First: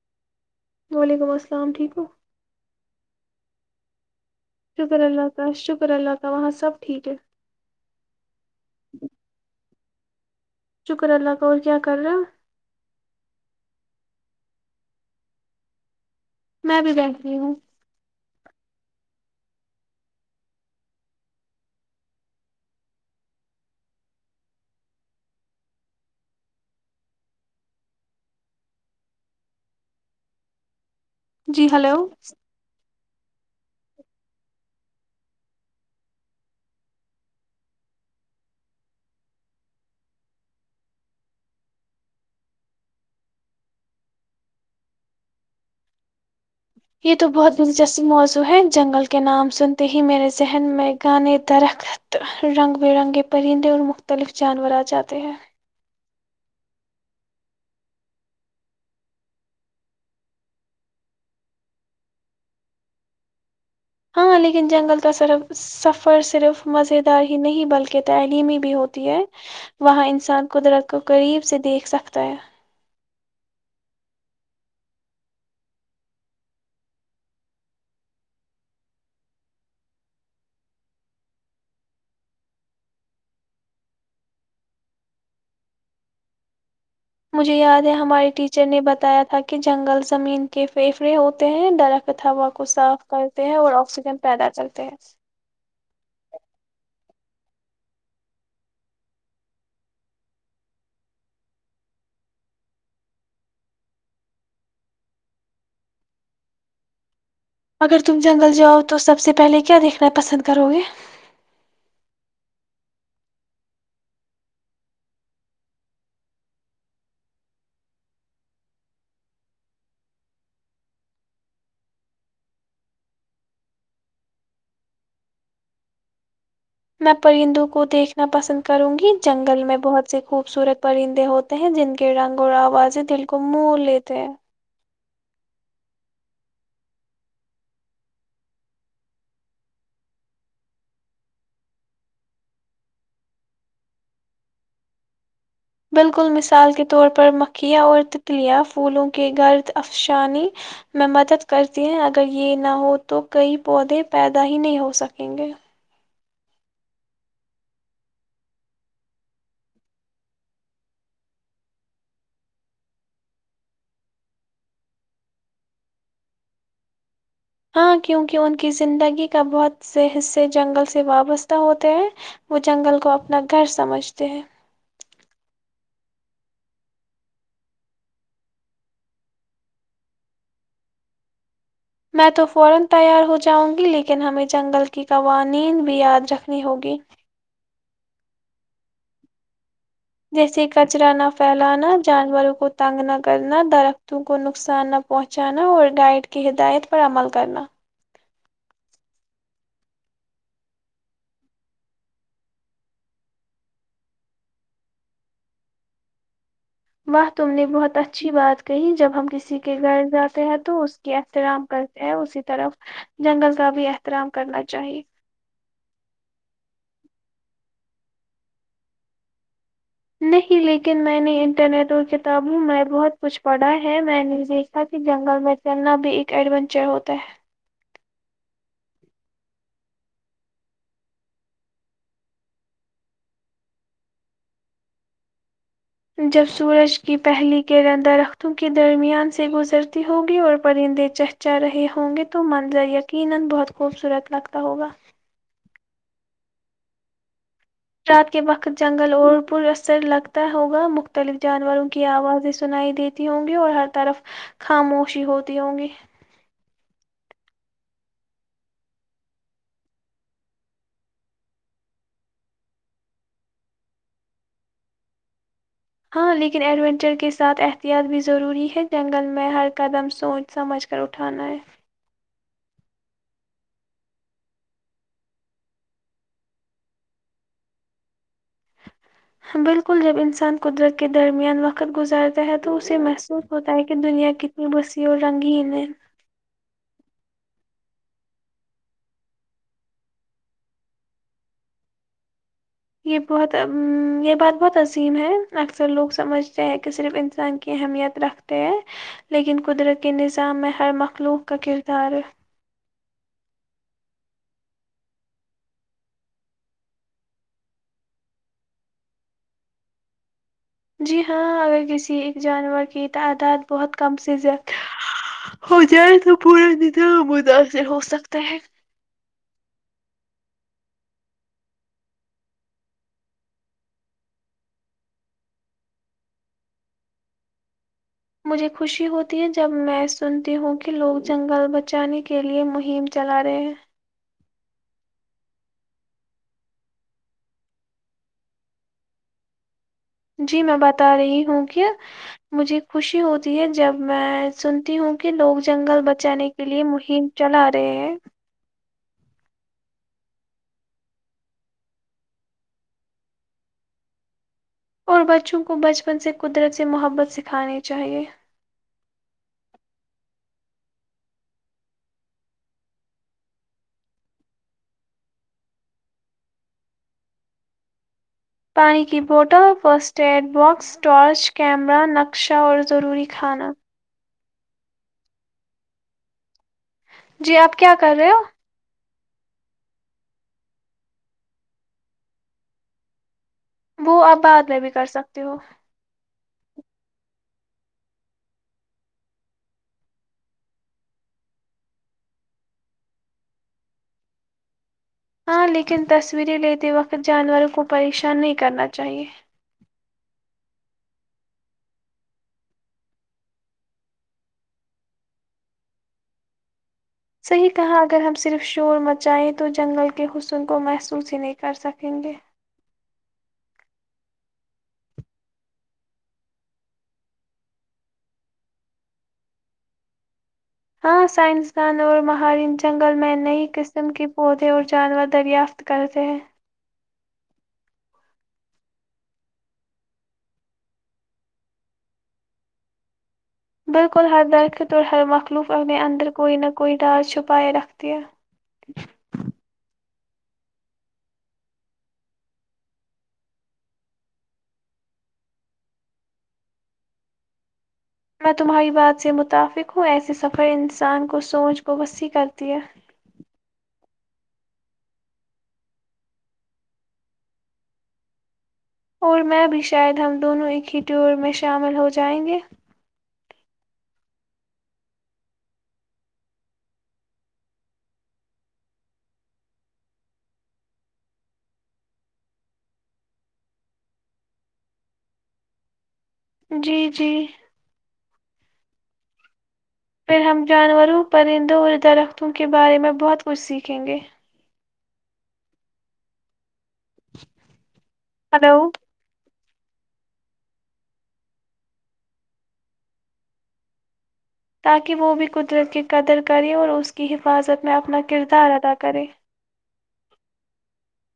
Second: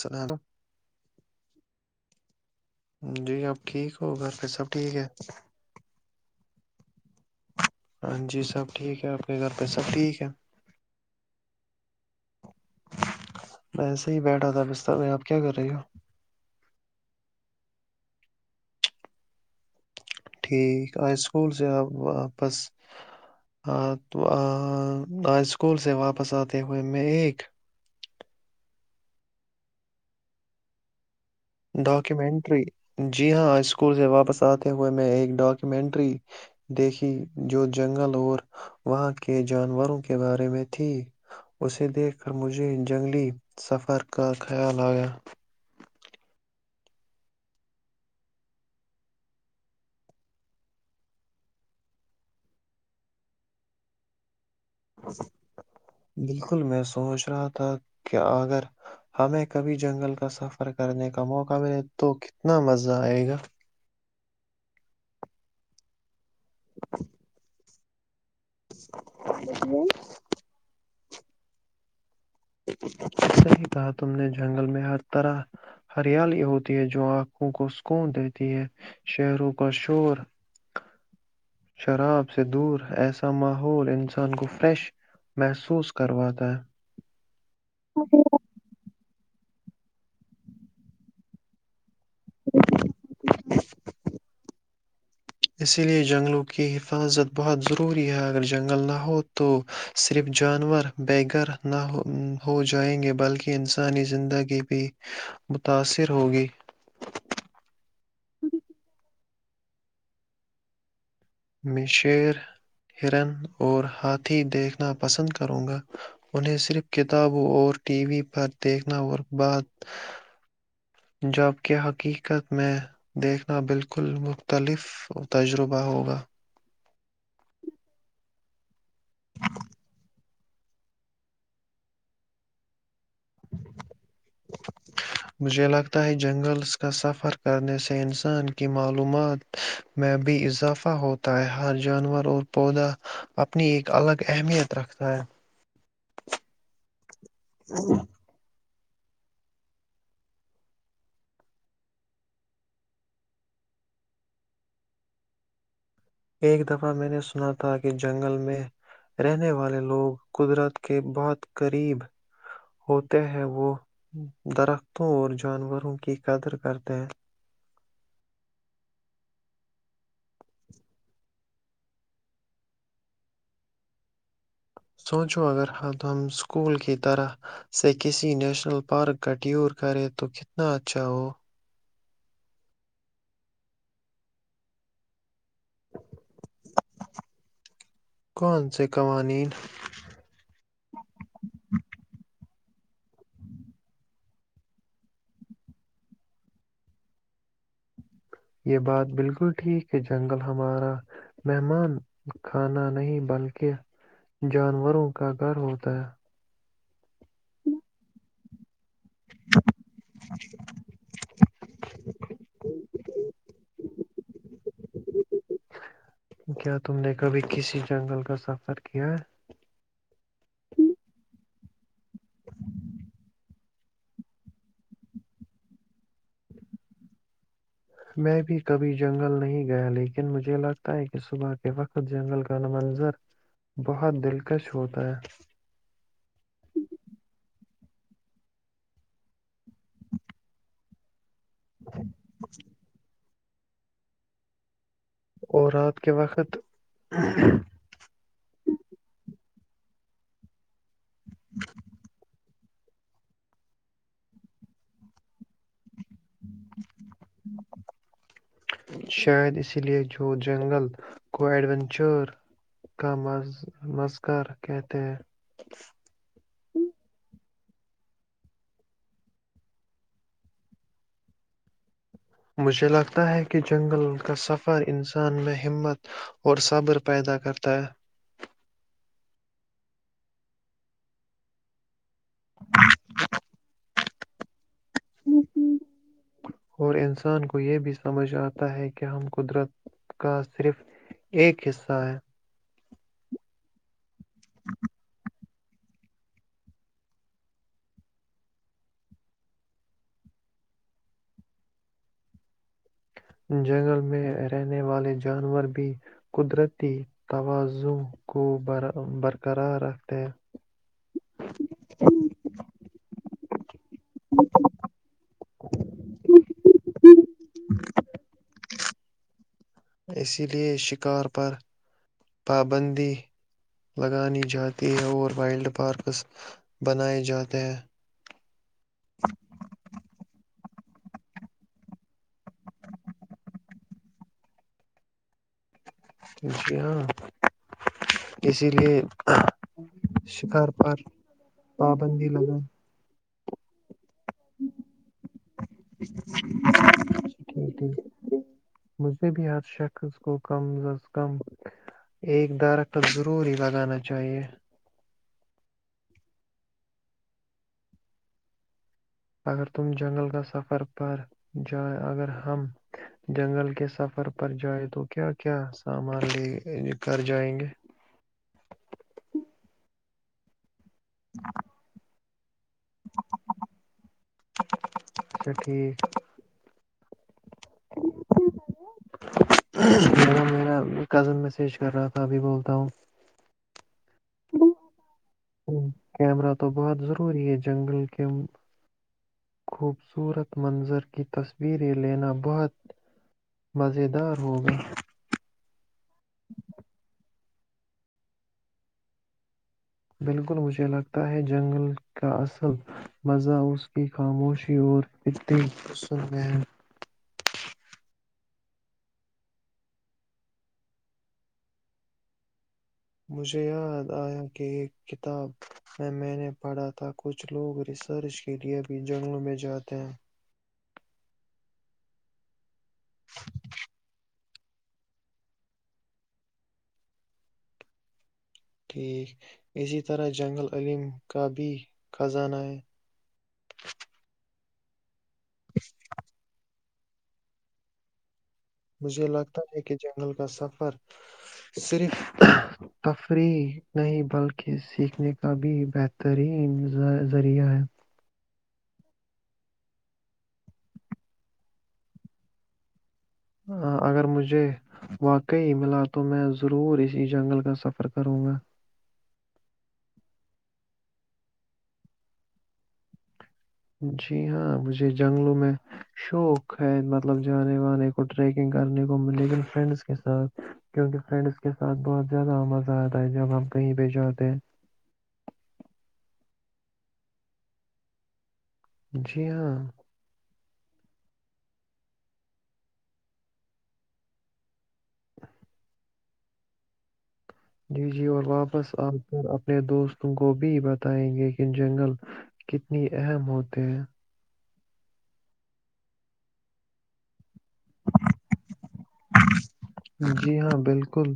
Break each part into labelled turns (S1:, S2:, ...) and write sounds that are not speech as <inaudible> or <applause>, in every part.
S1: سلام
S2: وعلیکم السلام ٹھیک کو ہو
S1: جی اپ ٹھیک ہو گگر
S2: شکر اللہ تا شکر اللہ تا وہاں سے سب ٹھیک ہے
S1: ہاں جی سب ٹھیک ہے اپنے گھر پہ سب ٹھیک ہے
S2: شکر اللہ کاور کیا کر رہا
S1: دادا بستر میں آپ کیا کر رہی ہو
S2: میں بھی بیٹھتی ہوں
S1: ٹھیک آ اسکول سے واپس اسکول سے واپس آتے ہوئے میں ایک
S2: جی ہلو
S1: ڈاکیومینٹری جی ہاں اسکول سے واپس آتے ہوئے میں ایک ڈاکومینٹری دیکھی جو جنگل اور وہاں کے جانوروں کے بارے میں تھی اسے دیکھ کر مجھے جنگلی سفر کا خیال آیا
S2: یہ تو بہت دلچسپ موضوع ہے جنگل کے نام سنتے ہی میرے ذہن میں گانے درخت رنگ برنگے پرندے اور مختلف جانور آ جاتے ہیں
S1: بالکل میں سوچ رہا تھا کہ اگر ہمیں کبھی جنگل کا سفر کرنے کا موقع ملے تو کتنا مزہ آئے گا
S2: ہاں لیکن جنگل تو سرف سف پر صرف مزے دار ہی نہیں بلکہ تعلیمی بھی ہوتی ہے وہاں انسان کو درخ کو قریب سے دیکھ سکتا ہے
S1: سی کہا تم نے جنگل میں ہر طرح ہریالی ہوتی ہے جو آنکھوں کو سک دیتی ہے شہروں کا شور شراب سے دور ایسا ماحول انسان کو فریش محسوس کرواتا ہے
S2: مجھے یاد ہے ہمارے ٹیچر نے بتا بتایا تھا کہ جنگل زمین کے فھیفڑے ہوتے ہیں ڈرخ تا کو صاف کرتے ہیں اور آکسیجن پیدا کرتے ہیں ج <inaudible>
S1: اسی لئے جنگلوں کی حفاظت بہت ضروری ہے اگر جنگل نہ ہو تو صرف جانور ب گگر نہ ہو جائیں گے بلکہ انسانی زندگی بھی متاثر ہوگی
S2: اگر تم جنگل جاؤ تو سب سے پہلے کیا دیکھنا پسند کرو گے
S1: میں شیر ہرن اور ہاتھی دیکھنا پسند کروں گا انہیں صرف کتابوں اور ٹی وی پر دیکھنا اور بعد جب کہ حقیقت میں دیکھنا بالکل مختلف تجربہ ہو گا
S2: میں پرندوں کو دیکھنا پسند کروں گی جنگل میں بہت سے خوبصورت پرندے ہوتے ہیں جن کے رنگ اور آوازیں دل کو مہ لیتے ہیں
S1: مجھے لگتا ہے جنگلس کا سفر کرنے سے انسان کی معلومات میں بھی اضافہ ہوتا ہے ہر جانور اور پودا اپنی ایک الگ اہمیت رکھتا ہے
S2: بالکل مثال کے طور پر پر مکھیا اور تتلیہں پھولوں کے گرد افسانی میں مدد کرتی ہیں اگر یہ نہ ہو تو کئی پودے پیدا ہی نہیں ہو سکیں گے
S1: ایک دفعہ میں نے سنا تھا کہ جنگل میں رہنے والے لوگ قدرت کے بہت قریب ہوتے ہیں وہ درختوں اور جانوروں کی قدر کرتے ہیں
S2: ہاں کیونکہ ان کی زندگی کا بہت سے حصے جنگل سے وابستہ ہوتے ہیں وہ جنگل کو اپنا گھر سمجھتے ہیں
S1: سوچو اگر ہ ہم اسکول کی طرح سے کسی نیشنل پارک کا ٹیور کریں تو کتنا اچھا ہو
S2: میں تو فورا تیار ہو جاؤوں گی لیکن ہمیں جنگل کے قوانین بھی یاد رکھنی ہوگی
S1: کون سے قوانین
S2: جیسے کچرا نہ پھیلانا جانوروں کو تنگ نہ کرنا درختوں کو نقصان نہ پہنچانا اور گائیڈ کی ہدایت پر عمل کرنا
S1: یہ بات بالکل ٹھیک کہ جنگل ہمارا مہمان کھانا نہیں بلکہ جانوروں کا گھر ہوتا ہے
S2: واہ تم نے بہت اچھی بات کہیں جب ہم کسی کے گھر جاتے ہیں تو اس کی احترام کرتے ہیں اسی طرف جنگل کا بھی احترام کرنا چاہیے
S1: کیا تم نے کبھی کسی جنگل کا سفر کیا
S2: نہیں لیکن میں نے انٹرنیٹ اور کتابوں میں بہت کچھ پڑھا ہے میں نے دیکھا کہ جنگل میں چلنا بھی ایک ایڈونچر ہوتا ہے
S1: میں بھی کبھی جنگل نہیں گیا لیکن مجھے لگتا ہے کہ صبح کے وقت جنگل کا ن منظر بہت دلکش ہوتا ہے
S2: جب سورج کی پہلی کر درختوں کے درمیان سے گزرتی ہوگی اور پرندے چہتے چ رہے ہوں گے تو من جائیے کہ <inaudible>
S1: اور رات کے وقت
S2: رات کے وقت جنگل اور پر اثر لگتا ہوگا مت مختلف جانوروں کی آواز سنائی دیتی ہوں گی اور ہر طرف خاموشی ہوتی ہوں گی
S1: شاید اسی لیے جو جنگل کو ایڈونچر کا م مذکار کہتے ہیں
S2: ہاں لیکن ایڈوونچر کے ساتھ احتیاط بھی ضروری ہے جنگل میں ہر قدم سوچ سمجھ کر اٹھانا ہے
S1: مجھے لگتا ہے کہ جنگل کا سفر انسان میں ہمت اور صبر پیدا کرتا ہے
S2: بالکل جب انسان قدرت کے درمیان وقت گزر جاتا ہے تو اسے محسوس ہوتا ہے کہ کہ دنیا کیت بس یہ وہ رنگ ہینے
S1: <inaudible>
S2: یہ بہت یہ بات بہت عظیم ہے اکثر لوگ سمجھتے ہیں کہ صرف انسان کی اہمیت رکھتے ہیں لیکن قدرت کے نظام میں ہر مخلوق کا کردار ہے
S1: جنگل میں رہنے والے جانور بھی قدرتی توازوں کو برقرار رکھتے ہیں
S2: جی ہاں اگر کسی ایک جانور کی تعداد بہت کم سزت ہو جائے تو پورا دظ ادا سے ہو سکتا ہے
S1: اسی لیے شکار پر پابندی لگانی جاتی ہے اور وائلڈ پارکس بنائے جاتے ہیں
S2: مجھے خوشی ہوتی ہے جب میں سنتی ہوں کہ لوگ جنگل بچانے کے لیے مہم چلا رہے ہیں
S1: جی ہاں اسی لیے
S2: جی
S1: شکار
S2: میں
S1: پر
S2: بتا رہی ہوں کہ
S1: پابندی لگانی
S2: مجھے خوشی ہوتی جے جب میں سنتی ہوں کہ لوگ جنگل بچانے کے لیے مہم چلا
S1: ٹھیک
S2: رہے
S1: ٹھیک
S2: ہیں
S1: مجھے بھی ہر شخص کو کم از کم ایک دارخت ضروری لگانا چاہیے
S2: اور بچوں کو بچپن سے قدرت سے محبت سکھانی چاہیئے
S1: اگر تم جنگل کا سفر پر ج اگر ہم جنگل کے سفر پر جائ تو کیا کیا سامان ل کر جائیں گے
S2: پانی کی bottle first aid box torch camera نقش چاور ضروری کھانا
S1: اچھا ٹھیک
S2: جی آپ کیا کر رہے ہو
S1: میرا کزن میسیج کر رہا تھا ابھی بولتا ہوں
S2: وہ اپ بعد میں بھی کر سکتے ہو
S1: ہوں، کیمرہ تو بہت ضروری ہے جنگل کے خوبصورت منظر کی تصویریں لینا بہت مزیدار ہو گئے
S2: ہاں لیکن تصویریں لیتے وقت جانوروں کو پریشان نہیں کرنا چاہیے
S1: بالکل مجھے لگتا ہے جنگل کا اصل مزہ اس کی خاموشی اور فد غصل میں ہے
S2: صحیح کہا اگر ہم صرف شور مچائیں تو جنگل کے حسن کو محسوس ہی نہیں کر سکیں گے
S1: مجھے یاد آیا کہ ایک کتاب میں میں نے پڑھا تھا کچھ لوگ ریسرچ کے لیئے بھی جنگلوں میں جاتے ہیں
S2: ہاں سائنسدان اور مہار جنگل میں نئی قسم کی پودے اور جانور دریافت کرتے ہیں
S1: ٹھیک، اسی طرح جنگل علم کا بھی خزانہ ہے
S2: بالکل ہر درخ توور ہر وقت تکلف اندر کوئی نہ کوئی ڈار چھپائے رکھتی ہے
S1: مجھے لگتا ہے کہ جنگل کا سفر صرف تفریح نہیں بلکہ سیکھنے کا بھی بہترین ذریعہ ہے
S2: میں تمہاری بات سے متفق ہوں ایسے سفر انسان کو سوچ کو وسیع کرتی ہے
S1: اگر مجھے واقعی ملا تو میں ضرور اسی جنگل کا سفر کروں گا
S2: اور میں بھی شاید ہم دونوں ایک ہی ٹیور میں شامل ہو جائیں گے
S1: جی ہاں مجھے جنگلوں میں شوق ہے مطلب جانے وانے کو ٹریکنگ کرنے کو لیکن فرینڈس کے ساتھ کیونکہ فرینڈس کے ساتھ بہت زیادہ مزہ آتا ہے جب ہمپ کہیں پہ جاتے ہیں
S2: جی جی
S1: جی ہاں
S2: پھر ہم جانوروں پرندوں اور درختوں کے بارے میں بہت کچھ سیکھیں گے
S1: جی جی اور
S2: ہلو
S1: واپس آ کر اپ اپنے دوستوں کو بھی بتائیں گے کہ جنگل کتنی اہم ہوتے ہیں
S2: تاکہ وہ بھی قدرت کی قدر کریں اور اس کی حفاظت میں اپنا کردار ادا کرے
S1: جی ہاں بالکل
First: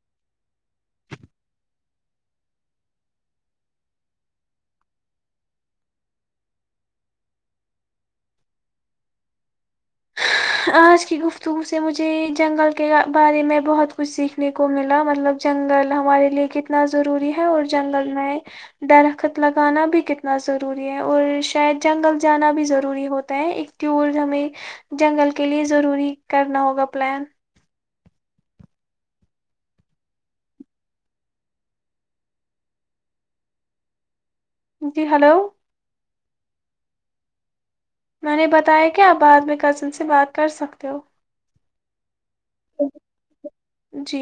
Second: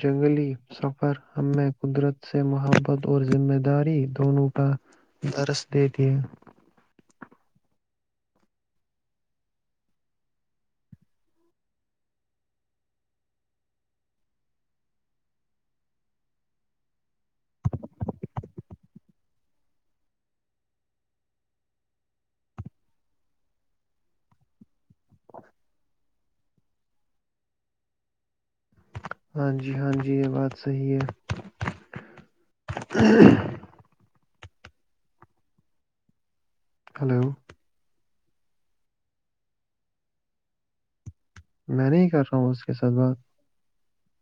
S1: جنگلی سفر ہمیں قدرت سے محبت اور ذمہ داری دونوں پر درس دیتی ہے
S2: آج کی گفتگو سے مجھے جنگل کے بارے میں بہت کچھ سیکھنے کو ملا مطلب جنگل ہمارے لیے کتنا ضروری ہے اور جنگل میں درخت لگانا بھی کتنا ضروری ہے اور شاید جنگل جانا بھی ضروری ہوتا ہے ایک ٹیور ہمیں جنگل کے لیے ضروری کرنا ہوگا پلان
S1: ہاں جی ہاں جی یہ بات صحی ہے
S2: جی ہلو
S1: ہلو
S2: میں نے بتایا کہ آپ بعد میں کزن سے بات کر سکتے ہو
S1: میں نہیں کر رہا ہوں اس کے ساتھ بات
S2: جی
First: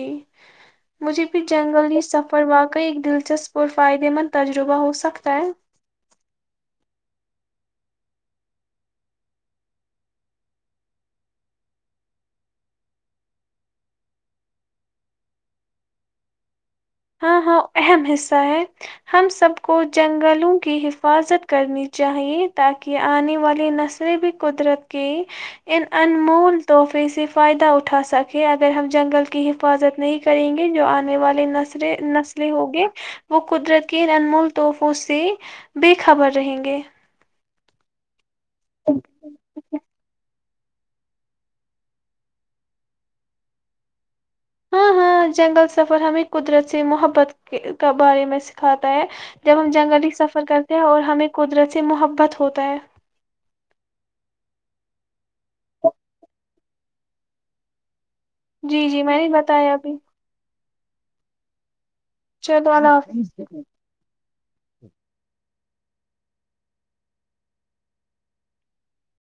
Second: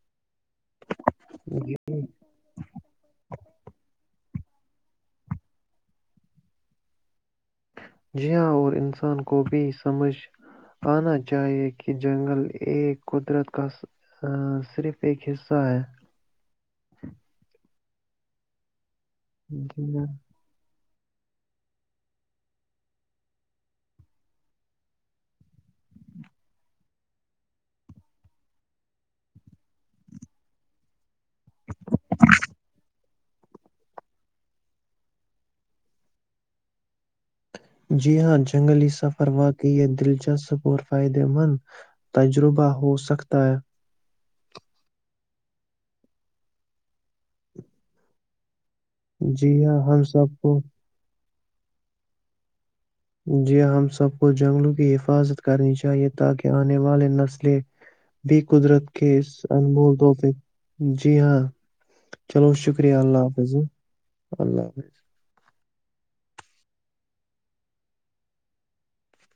S2: مجھے بھی جنگل یہ سفر واقعی ایک دلچسپ اور فائدے مند تجربہ ہو سکتا ہے
S1: جی ہاں اور انسان کو بھی سمجھ انا چاہیے کہ جنگل ایک قدرت کا صرف ایک حصہ
S2: ہاں ہاں اہم حصہ ہے ہم سب کو
S1: جی ہاں
S2: جنگلوں کی ح حفاظت کرنی چاہیے تاکہ آنے والی نسلیں بھی قدرت کے ان انمول تحفے سے فائدہ اٹھا سکے اگر ہم جنگل کی حفاظت نہیں کریں گے جو آنے والے نسل نسلیں ہوںگے وہ قدرت کے انمول تحفوں سے بے خبر رہیں گے
S1: جی ہاں جی جنگلی سفر واقعی یہ دلچسپ اور فائدہ مند تجربہ ہو سکتا ہے
S2: ہاں ہاں جنگل سفر ہمیں قدرت سے محبت کے بارے میں کھاتا ہے
S1: جی
S2: جب ہم
S1: ہاں
S2: جنگلی
S1: سب
S2: سفر
S1: کو
S2: کرتے ہیں اور ہمیں قدرتی محبت ہوتا ہے
S1: جی ہم سب کو جنگلوں کی حفاظت کرنی چاہیے تاکہ آنے والی نسلیں بھی
S2: جی
S1: قدرت
S2: جی
S1: کے
S2: میں نے
S1: اس
S2: بتایا ابھی
S1: انمول طور پہ جی ہاں
S2: چلو اللہ حافظ
S1: اللہ حافظ